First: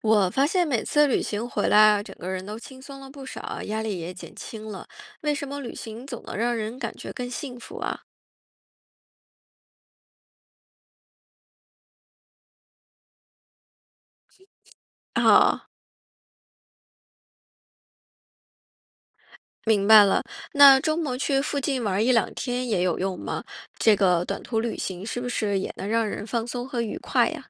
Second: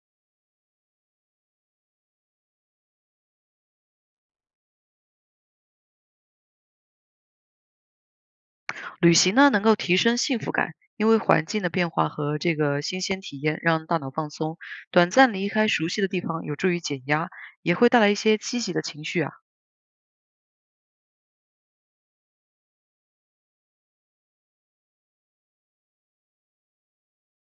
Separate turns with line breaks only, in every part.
我发现每次旅行回来啊，整个人都轻松了不少啊，压力也减轻了。为什么旅行总能让人感觉更幸福啊？
旅行呢，能够提升幸福感，因为环境的变化和这个新鲜体验让大脑放松，短暂离开
啊，
熟悉的地方有助于减压，也会带来一些积极的情绪啊。
明白了。那周末去附近玩一两天也有用吗？这个短途旅行是不是也能让人放松和愉快呀？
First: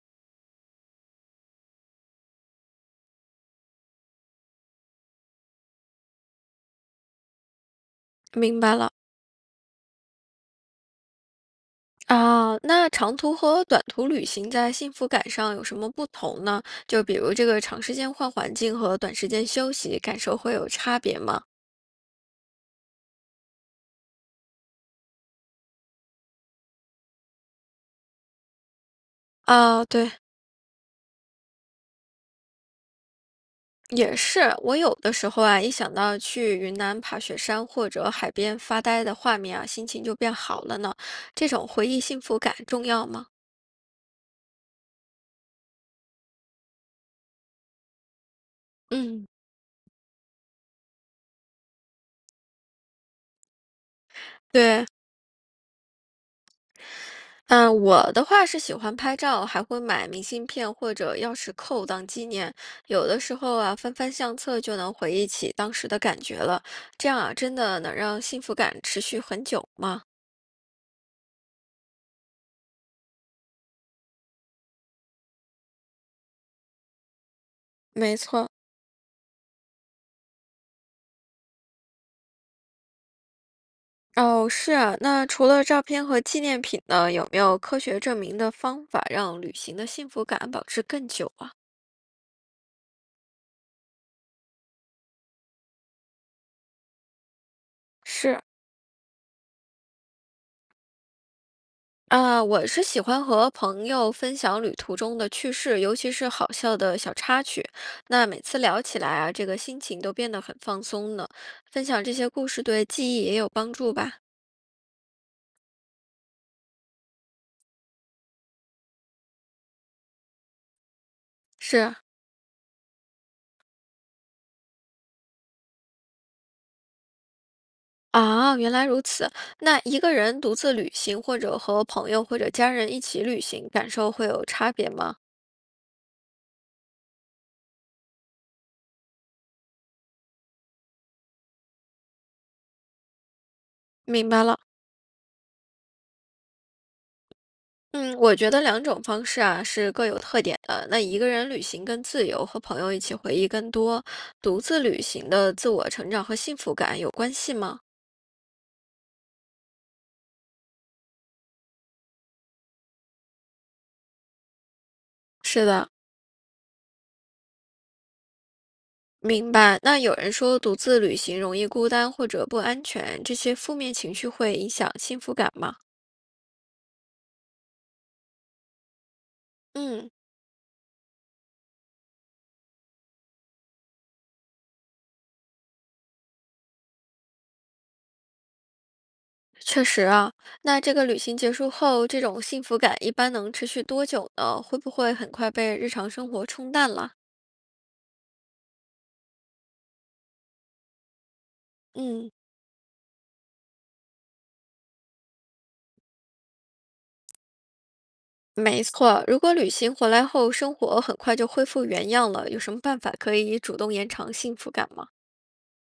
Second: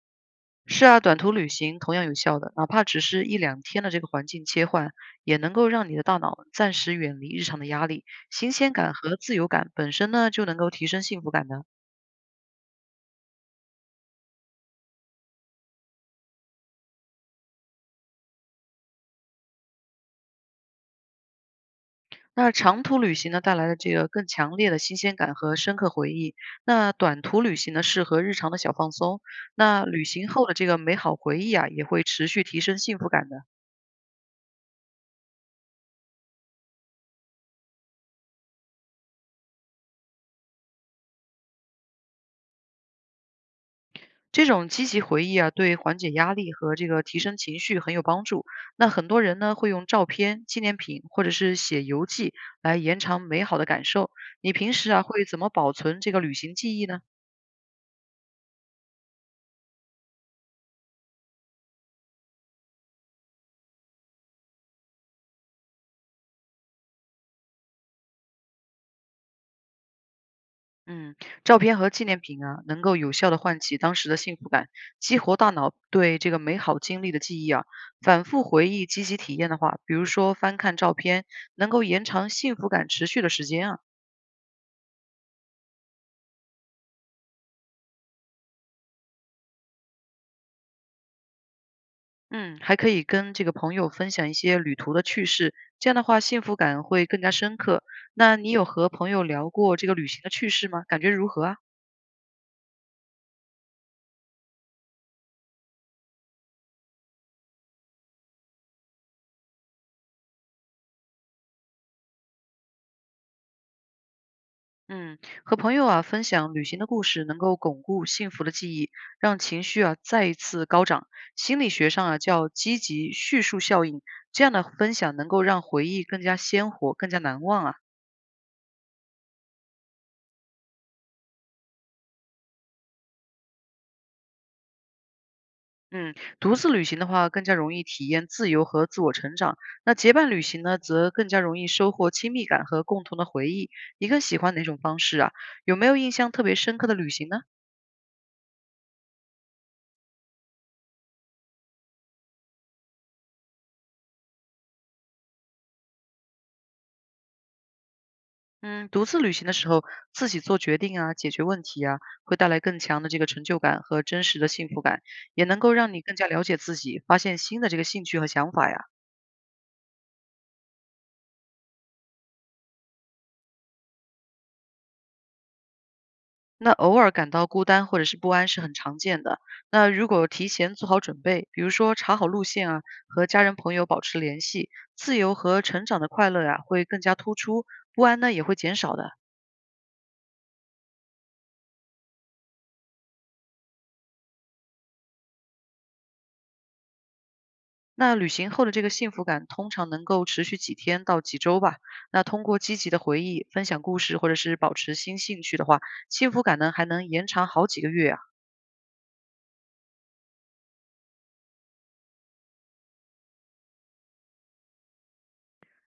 是啊，短途旅行同样有效的，哪怕只是一两天的这个环境切换，也能够让你的大脑暂时远离日常的压力，新
明
鲜
白了。
感和自由感本身呢，就能够提升幸福感的。
啊，那长途和短途旅行在幸福感上有什么不同呢？就比如这个长时间换环境和短时间休息，感受会有差别吗？
那长途旅行呢，带来了这个更强烈的新鲜感和深刻回忆。那短途旅行呢，适合日常的小放松。
啊，
那旅
对。
行后的这个美好回忆啊，也会持续提升幸福感的。
也是，我有的时候啊，一想到去云南爬雪山或者海边发呆的画面啊，心情就变好了呢。这种回忆幸福感重要吗？
这种积极回忆啊，对缓解压力和这个提升情绪很有帮助。那很多
嗯，
人呢，会用照片、纪念品或者是写游记来延长美好的感受。你平
对，
时啊，会怎么保存这个旅行记忆呢？
嗯，我的话是喜欢拍照，还会买明信片或者钥匙扣当纪念。有的时候啊，翻翻相册就能回忆起当时的感觉了。这样啊，真的能让幸福感持续很久吗？
嗯，照片和纪念品啊，能够有效的唤起当时的幸福感，激活大脑对这个美好经历的记忆啊。
没
反复
错，
回忆积极体验的话，比如说翻看照片，能够延长幸福感持续的时间啊。
哦，是啊，那除了照片和纪念品呢，有没有科学证明的方法让旅行的幸福感保持更久啊？
嗯，还可以跟这个朋友分享一些旅途的趣事，这样的话幸福感会更加深刻。那
是，
你有和朋友聊过这个旅行的趣事吗？感觉如何啊？
啊，我是喜欢和朋友分享旅途中的趣事，尤其是好笑的小插曲。那每次聊起来啊，这个心情都变得很放松呢。分享这些故事对记忆也有帮助吧？
嗯，和朋友啊分享旅行的故事，能够巩固幸福的记忆，让情绪啊再一次高涨。心理学
是
上啊叫积极叙述效应，这样的分享能够让回忆更加鲜活、更加难忘啊。
啊，原来如此。那一个人独自旅行，或者和朋友或者家人一起旅行，感受会有差别吗？
嗯，独自旅行的话，更加容易体验自由和自我成长；那结伴旅行呢，则更加容易收获亲密感和共同的回忆。你更
明
喜
白
欢
了。
哪种方式啊？有没有印象特别深刻的旅行呢？
嗯，我觉得两种方式啊是各有特点的。那一个人旅行更自由，和朋友一起回忆更多。独自旅行的自我成长和幸福感有关系吗？
嗯，独自旅行的时候，自己做决定啊，解决问题啊，会带来更强的这个成就感和真实的幸福感，也能
是
够
的，
让你更加了解自己，发现新的这个兴趣和想法呀。
明白。那有人说独自旅行容易孤单或者不安全，这些负面情绪会影响幸福感吗？
那偶尔感到孤单或者是不安是很常见的。那如
嗯，
果提前做好准备，比如说查好路线啊，和家人朋友保持联系，自由和成长的快乐呀、会更加突出，不安呢也会减少的。
确实啊。那这个旅行结束后，这种幸福感一般能持续多久呢？会不会很快被日常生活冲淡了？
那旅行后的这个幸福感通常能够持续几天到几周吧。那
嗯。
通过积极的回忆、分享故事，或者是保持新兴趣的话，幸福感呢还能延长好几个月啊。
没错，如果旅行回来后生活很快就恢复原样了，有什么办法可以主动延长幸福感吗？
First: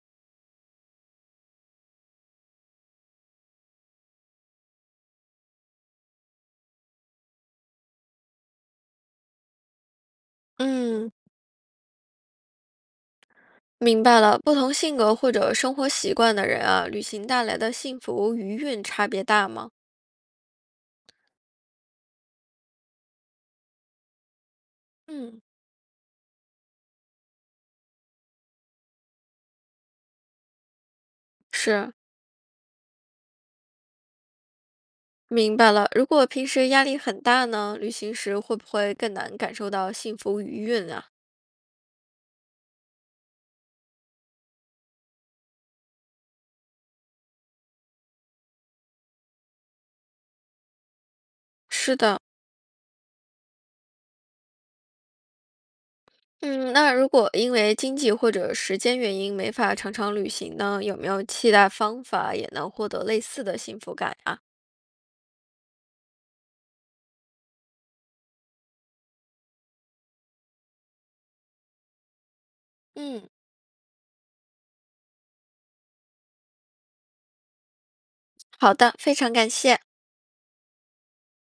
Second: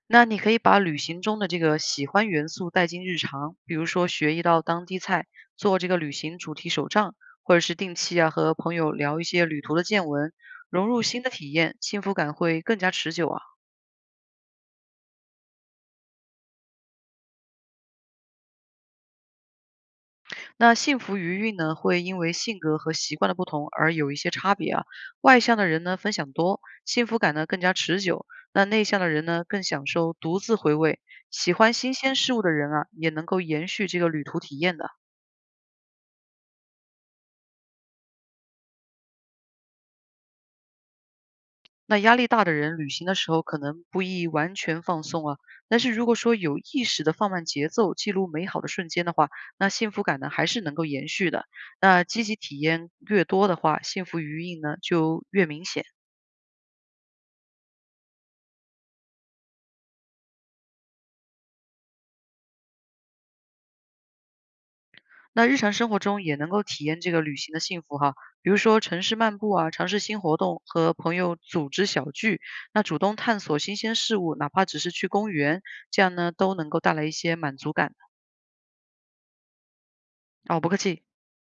那你可以把旅行中的这个喜欢元素带进日常，比如说学一道当地菜，做这个旅行主题手账，或者是定期啊和朋友聊一些旅途的见闻，融入
嗯，
新的体验，幸福感会更加持久啊。
明白了，不同性格或者生活习惯的人啊，旅行带来的幸福余韵差别大吗？
那幸福余韵呢，会因为性格和习惯的不同而有一些差别啊。外
嗯，
向的人呢，分享多，幸福感呢更加持久；那内向的人呢，更享受独自回味。喜欢
是，
新鲜事物的人啊，也能够延续这个旅途体验的。
明白了。如果平时压力很大呢，旅行时会不会更难感受到幸福余韵啊？
那压力大的人，旅行的时候可能不易完全放松啊，但是如果说有意识的放慢节奏，记录美好的瞬间的话，那幸福感呢还是能够延续的。
是
那
的，
积极体验越多的话，幸福余韵呢就越明显。
嗯，那如果因为经济或者时间原因没法常常旅行呢，有没有替代方法也能获得类似的幸福感呀？
那日常生活中也能够体验这个旅行的幸福哈，比如说城市漫步啊，尝试新活动，和朋友组织小聚，那主动
嗯，
探索新鲜事物，哪怕只是去公园，这样呢都能够带来一些满足感。
好的，非常感谢。
哦，不客气。